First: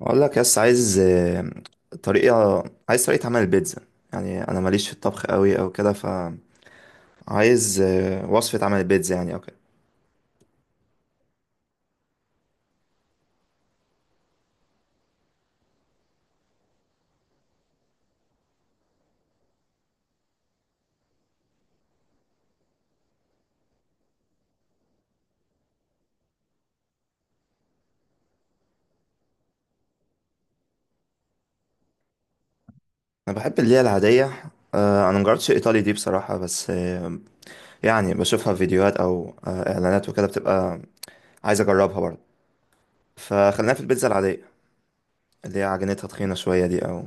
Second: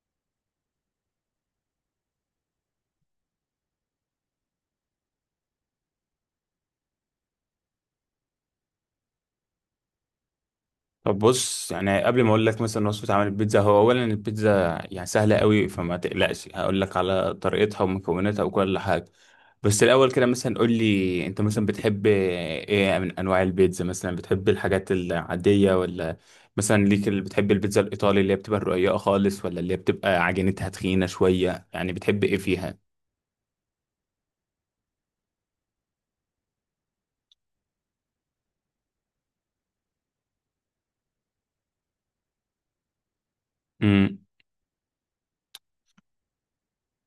اقول لك يس طريقة عايز طريقة عمل البيتزا. يعني انا ماليش في الطبخ قوي او كده، فعايز وصفة عمل البيتزا يعني او كده. طب بص يعني قبل ما اقول لك مثلا وصفه عمل البيتزا، هو اولا البيتزا يعني سهله قوي، فما تقلقش. هقول لك على طريقتها ومكوناتها وكل حاجه. بس الاول كده مثلا قول لي انت مثلا بتحب ايه من انواع البيتزا؟ مثلا بتحب الحاجات العاديه ولا مثلا ليك اللي بتحب البيتزا الايطالي اللي هي بتبقى رقيقه خالص، ولا اللي هي بتبقى عجينتها تخينه شويه؟ يعني بتحب ايه فيها؟ انا بحب اللي هي العادية. انا مجربتش الايطالي دي بصراحة، بس. يعني بشوفها في فيديوهات او اعلانات وكده، بتبقى عايز اجربها برضه. فخلينا في البيتزا امم العادية اللي هي عجينتها تخينة شوية دي او.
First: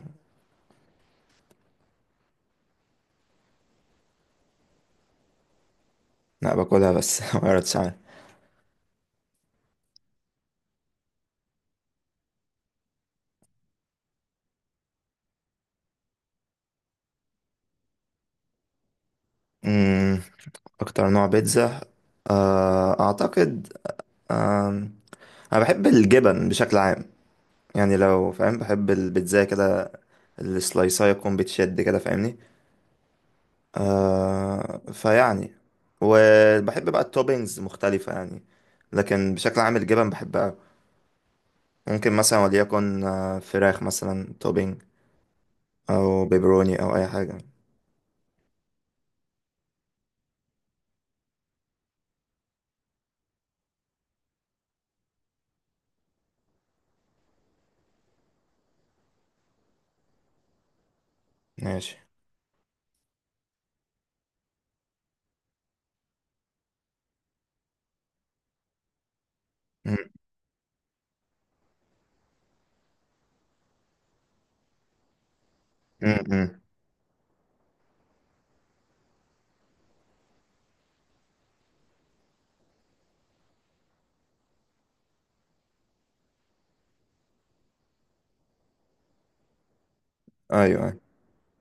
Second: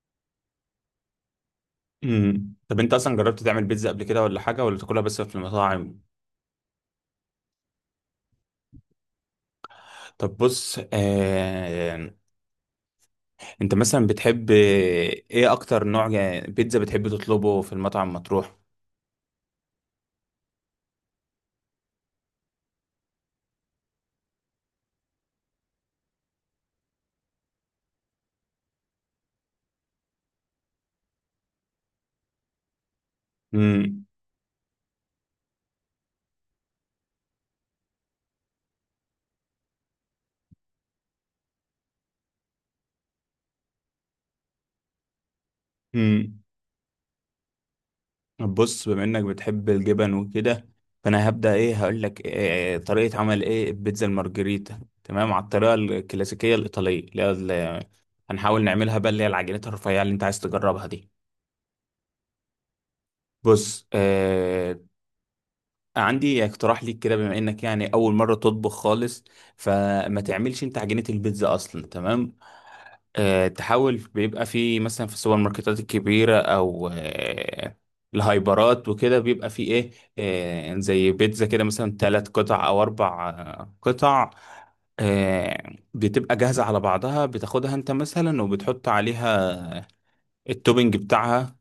طب انت اصلا جربت تعمل بيتزا قبل كده ولا حاجه، ولا تاكلها بس في المطاعم؟ لا، باكلها بس ما قررتش عنها. طب بص، انت مثلا بتحب ايه اكتر نوع بيتزا بتحب تطلبه في المطعم مطروح؟ أمم، اكتر نوع بيتزا، اعتقد انا بحب الجبن بشكل عام. يعني لو فاهم بحب البيتزا كده، السلايسايه تكون بتشد كده فاهمني. امم فيعني وبحب بقى التوبينجز مختلفه يعني، لكن بشكل عام الجبن بحبها. ممكن مثلا وليكن فراخ مثلا توبينج، او امم بيبروني، او اي حاجه. بص، بما انك بتحب الجبن وكده، فانا هبدا ايه هقول لك إيه طريقه عمل ايه البيتزا المارجريتا، تمام، على الطريقه الكلاسيكيه الايطاليه اللي هي هنحاول نعملها بقى، اللي هي العجينات الرفيعه اللي انت عايز تجربها دي. ماشي. بص، عندي اقتراح ليك كده، بما انك يعني اول مره تطبخ خالص، م- فما تعملش انت عجينه البيتزا اصلا، تمام. تحاول بيبقى في مثلا في السوبر ماركتات م- الكبيره، م. او الهايبرات وكده بيبقى في ايه، زي بيتزا كده مثلا ثلاث قطع او اربع قطع. بتبقى جاهزه على بعضها، بتاخدها انت مثلا وبتحط عليها ايوه، التوبينج أيوة. بتاعها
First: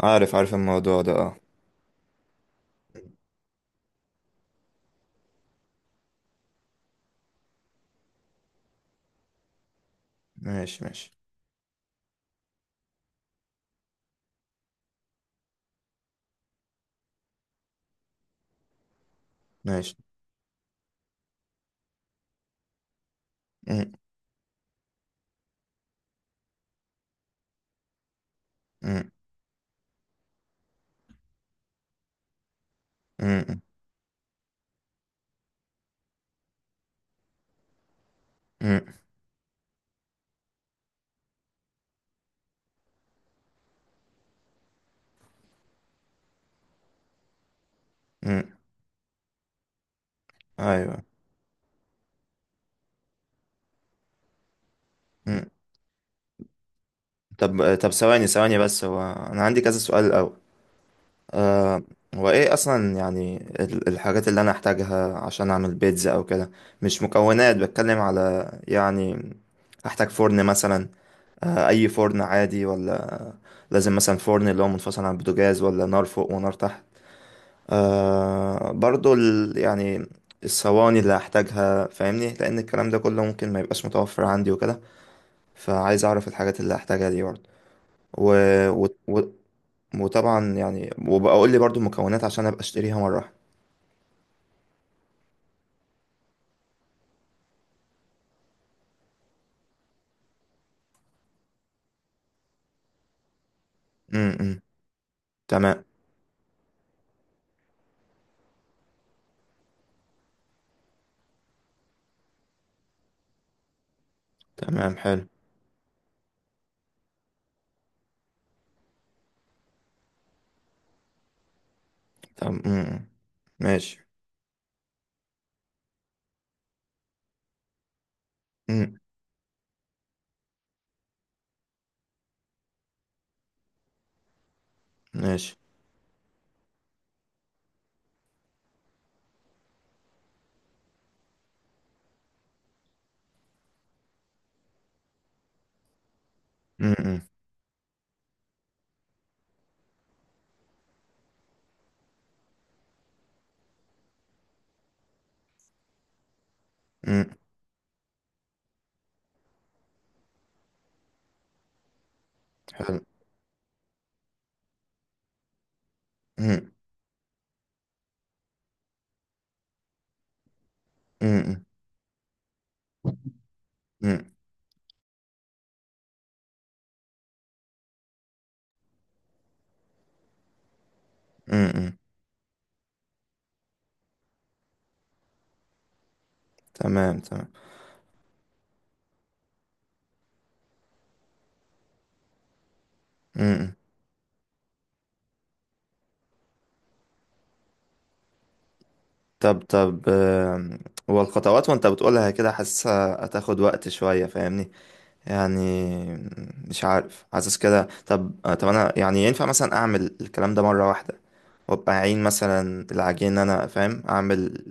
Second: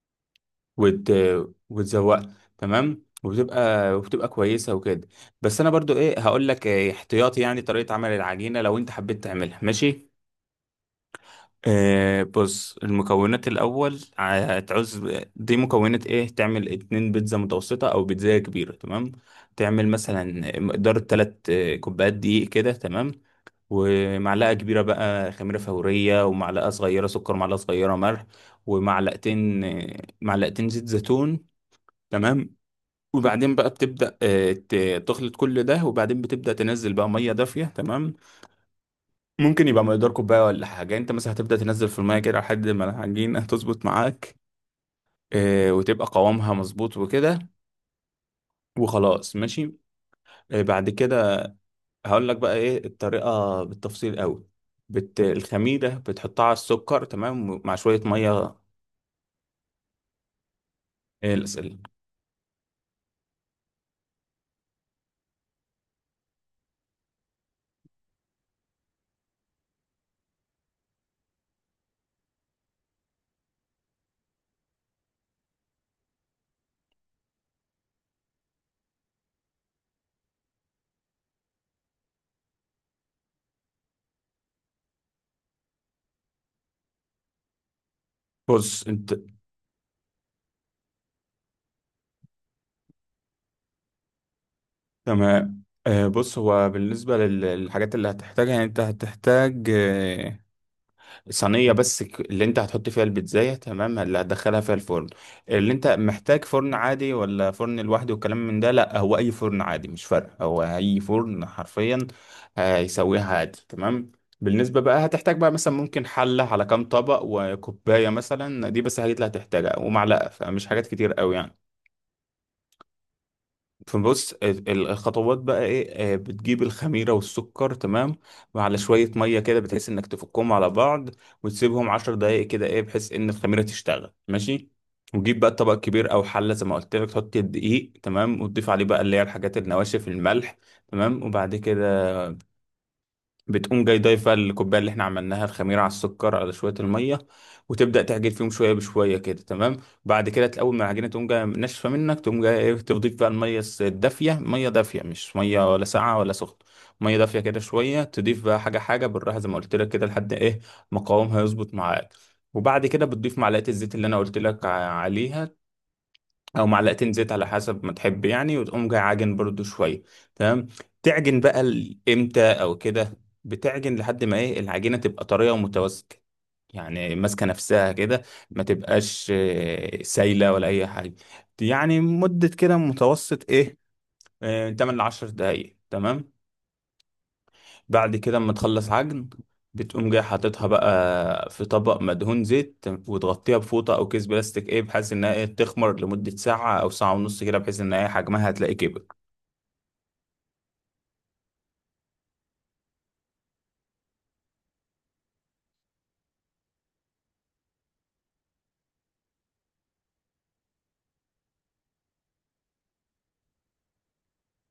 عارف عارف الموضوع وت... ده، اه. وتزوقها، تمام، وبتبقى كويسه وكده. بس انا برضو ايه هقول لك إيه احتياطي يعني طريقه عمل العجينه لو انت حبيت تعملها، ماشي. ماشي ماشي بص، المكونات الاول هتعوز. دي مكونات ايه تعمل اتنين بيتزا متوسطه او بيتزا كبيره، تمام. تعمل ماشي. مثلا مقدار تلات كوبايات دقيق كده، تمام. م- ومعلقه كبيره بقى خميره فوريه، ومعلقه صغيره سكر، معلقه صغيره ملح، م- ومعلقتين آه، معلقتين زيت زيتون، تمام. م- وبعدين م- بقى بتبدأ تخلط كل ده، وبعدين بتبدأ تنزل بقى مية دافية، تمام. م- ممكن يبقى مقدار كوباية ولا حاجة، انت مثلا هتبدأ تنزل في المية كده لحد ما العجينة تظبط معاك، وتبقى قوامها مظبوط وكده. م. وخلاص، ماشي. بعد ايوه. كده هقول لك بقى ايه الطريقة بالتفصيل قوي. الخميرة بتحطها على السكر، تمام، مع طب طب، شوية ثواني مية. ثواني، بس هو انا عندي كذا سؤال الاول. الأسئلة. آه هو ايه اصلا، يعني الحاجات اللي انا احتاجها عشان اعمل بيتزا او كده. مش مكونات، بتكلم على يعني. احتاج فرن مثلا؟ اي فرن عادي ولا لازم مثلا فرن اللي هو منفصل عن البوتاجاز، ولا نار فوق ونار تحت؟ برضو يعني الصواني اللي هحتاجها فاهمني، لان الكلام ده كله ممكن ما يبقاش متوفر عندي وكده، فعايز اعرف الحاجات اللي هحتاجها دي برضه. و... بص انت. و... وطبعا يعني، وبقى اقول لي برضو المكونات عشان ابقى اشتريها مره واحده. تمام، بص هو بالنسبة للحاجات اللي هتحتاجها يعني انت هتحتاج صينية بس، اللي انت هتحط فيها البيتزاية، تمام، اللي امم. هتدخلها فيها الفرن. اللي تمام انت محتاج فرن عادي ولا فرن لوحده والكلام من ده، لا، هو اي فرن عادي مش فارق، هو اي فرن حرفيا هيسويها عادي، تمام. بالنسبة تمام. بقى حلو. هتحتاج بقى مثلا ممكن حلة على كام طبق وكوباية مثلا، دي بس الحاجات اللي هتحتاجها ومعلقة، فمش حاجات كتير قوي يعني. تمام. امم. ماشي. فبص، الخطوات بقى ايه، بتجيب الخميرة والسكر، تمام، وعلى امم. شوية مية كده بتحس انك تفكهم على بعض. وتسيبهم عشر دقايق كده ايه بحيث ان الخميرة تشتغل، ماشي. وتجيب بقى ماشي. طبق كبير او حلة زي ما قلت لك، تحط الدقيق، تمام، وتضيف عليه بقى اللي هي الحاجات النواشف الملح، تمام. وبعد كده بتقوم جاي ضايفة الكوباية اللي احنا عملناها الخميرة على السكر على شوية المية. امم. وتبدأ تعجن فيهم شوية بشوية كده، تمام. بعد كده تلاقي أول ما العجينة تقوم جاية ناشفة منك، تقوم جاية ايه تضيف بقى المية الدافية. مية دافية مش مية ولا ساقعة ولا سخنة، مية دافية كده شوية. تضيف بقى حاجة حاجة بالراحة زي ما قلت لك كده لحد ايه مقاومها يظبط معاك. وبعد حلو. كده بتضيف معلقة الزيت اللي انا قلت لك عليها، او امم. معلقتين زيت على حسب ما تحب يعني، وتقوم جاي عاجن برضو شويه، تمام. تعجن بقى امم. امتى او كده. بتعجن لحد ما ايه العجينه تبقى طريه ومتماسكه، يعني ماسكه نفسها كده، ما تبقاش سايله ولا اي حاجه، يعني مده كده متوسط ايه، 8 ل 10 دقائق، تمام. تمام تمام. بعد كده اما تخلص عجن، بتقوم جاي حاططها بقى في طبق مدهون زيت، وتغطيها امم. بفوطة أو كيس بلاستيك إيه بحيث إنها إيه تخمر لمدة ساعة أو ساعة ونص كده، بحيث إن إيه حجمها هتلاقي كبر. طب طب، هو الخطوات وانت بتقولها كده حاسسها هتاخد وقت شويه فاهمني. يعني مش عارف، حاسس كده. طب انا يعني ينفع مثلا اعمل الكلام ده مره واحده، وابقى اعين مثلا العجين إن انا فاهم اعمل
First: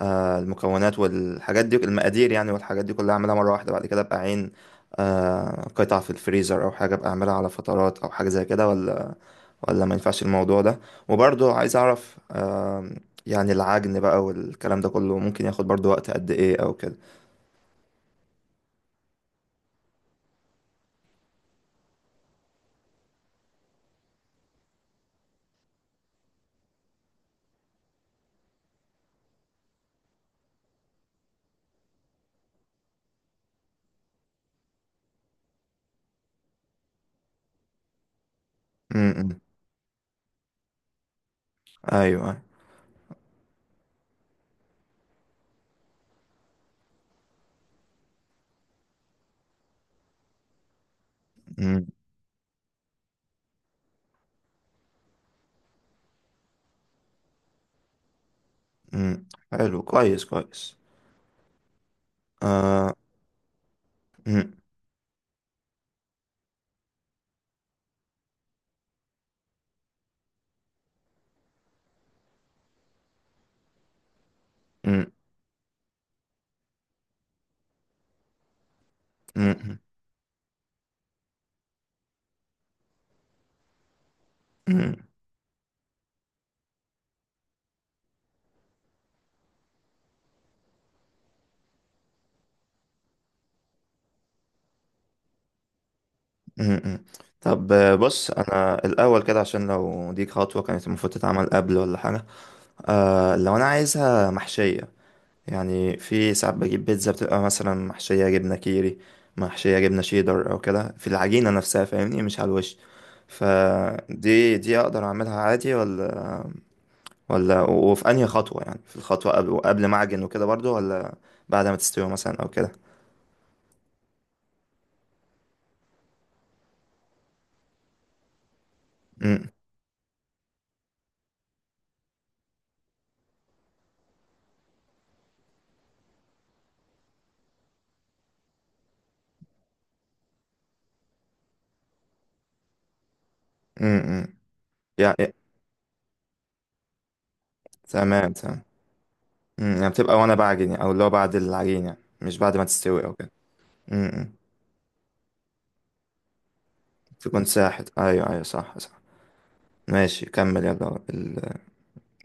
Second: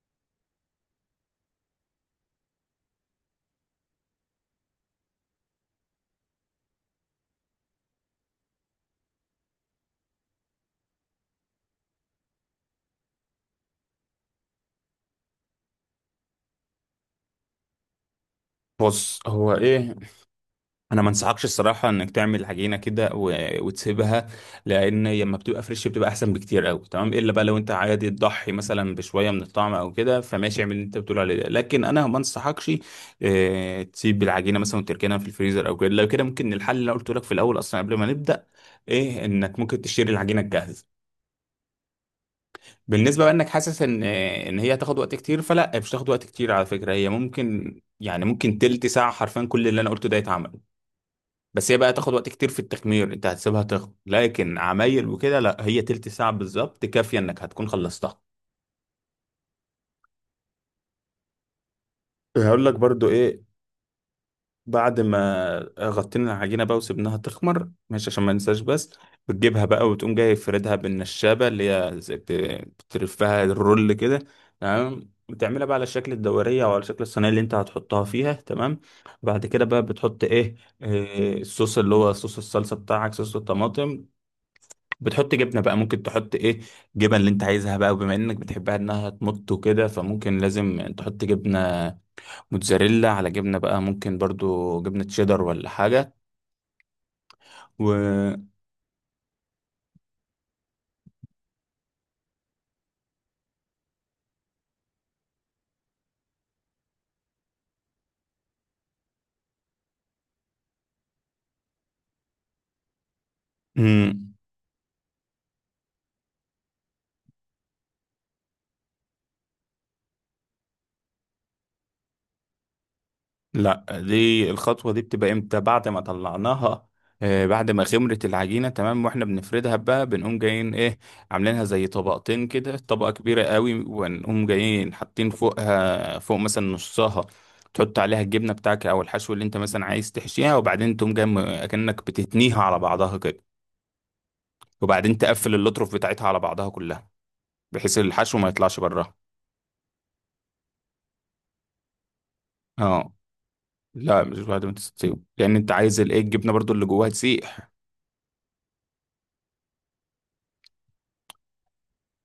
المكونات والحاجات دي المقادير، يعني والحاجات دي كلها اعملها مره واحده، بعد كده ابقى عين قطع في الفريزر او حاجه، ابقى اعملها على فترات او حاجه زي كده، ولا ما ينفعش الموضوع ده؟ وبرضه عايز اعرف، يعني العجن بقى والكلام ده كله ممكن ياخد برضه وقت قد ايه او كده. بص هو إيه، انا ما انصحكش الصراحه انك تعمل عجينه كده وتسيبها، لان لما بتبقى فريش بتبقى احسن بكتير قوي، تمام. الا بقى لو انت عادي تضحي مثلا بشويه من الطعم او كده فماشي، اعمل اللي انت بتقول عليه ده، لكن انا ما انصحكش تسيب العجينه مثلا وتركنها في الفريزر او كده. لو كده ممكن الحل اللي أنا قلته لك في الاول اصلا قبل ما نبدا ايه، امم. انك ممكن تشتري العجينه الجاهزه. ايوه. بالنسبه بقى انك حاسس ان هي هتاخد وقت كتير، فلا، مش هتاخد وقت كتير على فكره، هي ممكن يعني ممكن تلت ساعه حرفيا كل اللي انا قلته ده يتعمل. بس هي امم. بقى تاخد وقت كتير في التخمير، انت هتسيبها تخمر لكن عمايل وكده لا، هي تلت ساعة بالظبط كافية انك هتكون خلصتها. امم. حلو. كويس كويس. هقول لك آه، برضو ايه، امم. بعد ما غطينا العجينة بقى وسبناها تخمر، ماشي، عشان ما ننساش بس، بتجيبها بقى وتقوم جاي فردها بالنشابة اللي هي زي بتلفها الرول كده، امم. تمام. بتعملها بقى على شكل الدورية أو على شكل الصينية اللي أنت هتحطها فيها، تمام. بعد كده امم. بقى بتحط إيه، الصوص اللي هو صوص الصلصة بتاعك صوص الطماطم. امم. بتحط جبنه بقى، ممكن تحط ايه جبن اللي انت عايزها بقى، وبما انك بتحبها انها تمط وكده فممكن لازم تحط جبنه موتزاريلا، على جبنه بقى ممكن برضو جبنه شيدر ولا حاجه. امم. طب و بص انا الاول كده، عشان لو دي خطوه كانت المفروض تتعمل قبل ولا حاجه. لو انا عايزها محشية، يعني في ساعات بجيب بيتزا بتبقى مثلا محشية جبنة كيري، محشية جبنة شيدر، او كده في العجينة نفسها فاهمني، مش على الوش. مم. فدي اقدر اعملها عادي ولا، وفي انهي خطوة، يعني في الخطوة قبل وقبل ما اعجن وكده برضو، ولا بعد ما تستوي مثلا او كده؟ لا، دي الخطوة دي بتبقى امتى بعد ما طلعناها، بعد ما خمرت العجينة تمام واحنا امم. بنفردها بقى بنقوم جايين ايه عاملينها زي طبقتين كده، طبقة كبيرة قوي، ونقوم جايين حاطين فوقها، فوق مثلا نصها، تحط عليها الجبنة بتاعك او الحشو اللي انت مثلا عايز تحشيها، وبعدين تقوم جاي اكنك بتتنيها على بعضها كده، امم. وبعدين يعني تقفل اللطرف بتاعتها على بعضها كلها بحيث تمام الحشو ما تمام. يطلعش براها. يعني بتبقى وانا بعجن يعني، او اللي هو بعد العجينة، يعني مش بعد ما تستوي او اه، كده. لا، امم. مش بعد ما تستوي لان انت عايز الايه الجبنة برضو اللي جواها تكون تسيح. ساحت. ايوه ايوه. صح صح. ماشي كمل يلا.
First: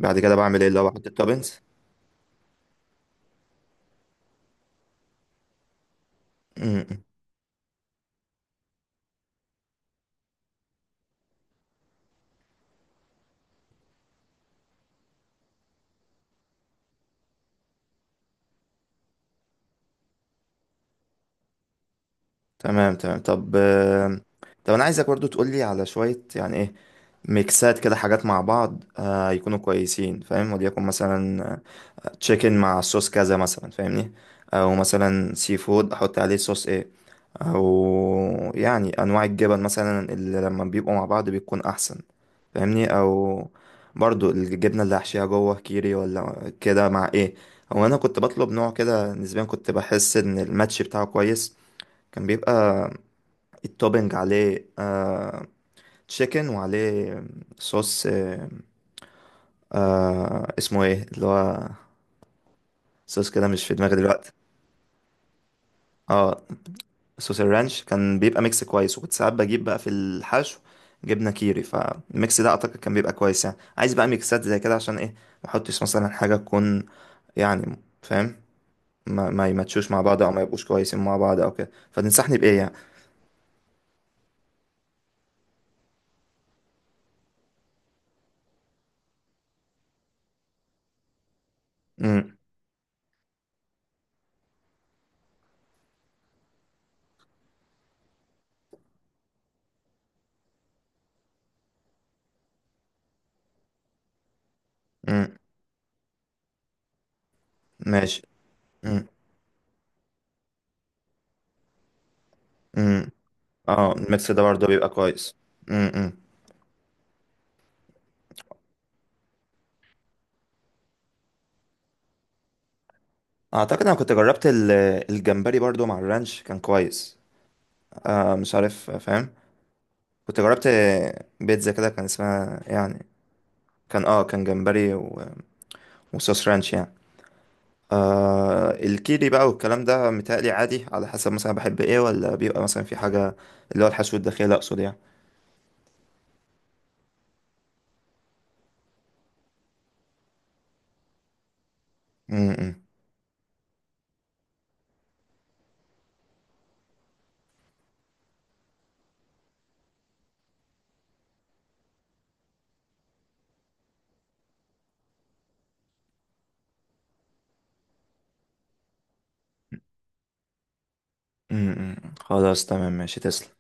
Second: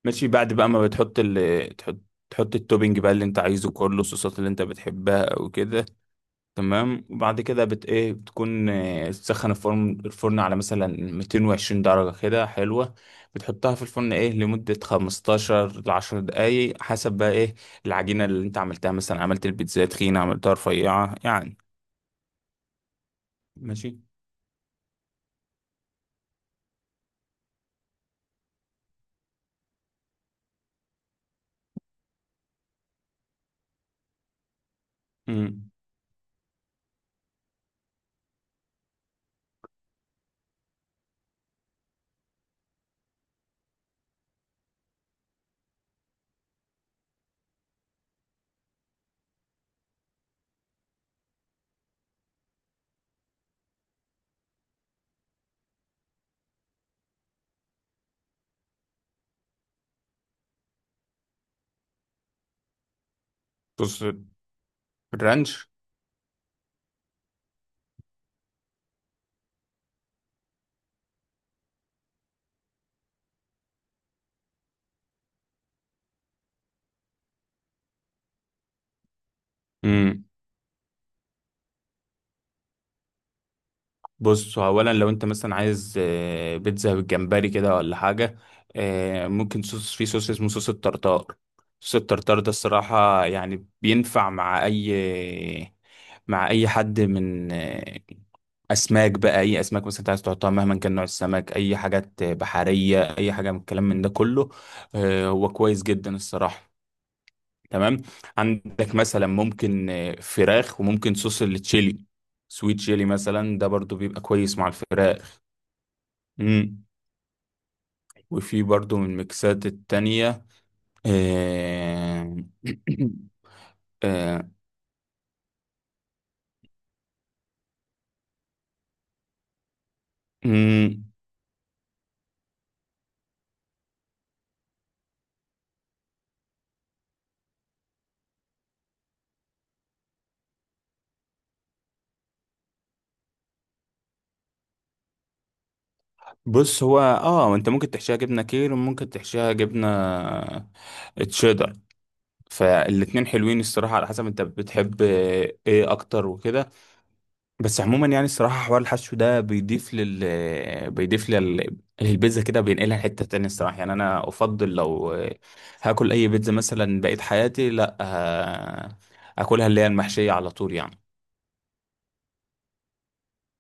بعد ماشي، كده بعد بعمل ايه بقى ما لو احط بتحط التوبنز؟ ال تحط تحط التوبينج بقى اللي انت عايزه كله، الصوصات اللي انت بتحبها او كده، م- م. تمام. وبعد كده ايه بتكون تسخن الفرن على مثلا 220 درجة كده حلوة. بتحطها في الفرن ايه لمدة 15 ل 10 دقايق، حسب بقى ايه العجينة اللي انت عملتها، مثلا عملت البيتزا تخينة عملتها رفيعة يعني. تمام تمام. طب ماشي. طب انا عايزك برضو تقول لي على شوية يعني ايه ميكسات كده حاجات مع بعض، يكونوا كويسين فاهم، وليكن مثلا تشيكن مع صوص كذا مثلا فاهمني، او مثلا سي امم فود احط عليه صوص ايه، او يعني انواع الجبن مثلا اللي لما بيبقوا مع بعض بيكون احسن فاهمني، او برضو الجبنه اللي هحشيها جوه كيري ولا كده مع ايه. هو انا كنت بطلب نوع كده نسبيا، كنت بحس ان الماتش بتاعه كويس. كان بيبقى التوبينج عليه تشيكن، وعليه صوص، اسمه ايه اللي هو، صوص كده مش في دماغي بص، دلوقتي. الرانش. اه، صوص الرانش كان بيبقى ميكس كويس، وكنت ساعات بجيب بقى في الحشو جبنة كيري، فالميكس ده اعتقد كان بيبقى كويس. يعني عايز بقى ميكسات زي كده، عشان ايه ما احطش مثلا حاجة تكون، يعني فاهم، ما يماتشوش مع بعض، او ما يبقوش كويسين مع بعض او كده، فتنصحني بايه يعني؟ بص اولا لو انت مثلا عايز بيتزا بالجمبري كده ولا حاجه، ممكن صوص، في صوص اسمه صوص الطرطار. صوص امم. الطرطار ده الصراحه يعني بينفع مع اي حد من اسماك بقى، اي اسماك مثلا انت عايز تحطها مهما كان نوع السمك، اي حاجات بحريه، اي حاجه من الكلام من ده كله. امم. هو كويس جدا الصراحه، تمام. ماشي. عندك امم. مثلا ممكن فراخ وممكن صوص التشيلي، سويت شيلي امم. مثلا ده اه، برضو بيبقى الميكس ده كويس مع برضه بيبقى الفراخ. كويس. امم. مم. وفي برضو من الميكسات التانية، آه، اعتقد انا كنت جربت آه، الجمبري برضه مع الرانش، كان كويس. مش عارف فاهم، كنت جربت مم. بيتزا كده كان اسمها يعني، كان جمبري وصوص رانش يعني. الكيري بقى والكلام ده متهيألي عادي، على حسب مثلا بحب ايه، ولا بيبقى مثلا في حاجة، اللي هو الحشو الداخلي اقصد يعني. بص هو، انت ممكن تحشيها جبنة كير وممكن تحشيها جبنة تشيدر، م- م- فالاتنين حلوين الصراحة، على حسب انت بتحب ايه اكتر وكده. بس عموما يعني الصراحة حوار الحشو ده بيضيف لل البيتزا كده بينقلها لحتة تانية، الصراحة يعني أنا أفضل لو هاكل أي بيتزا مثلا بقيت حياتي، لأ، أكلها اللي هي المحشية على طول يعني. م- م. خلاص تمام ماشي تسلم.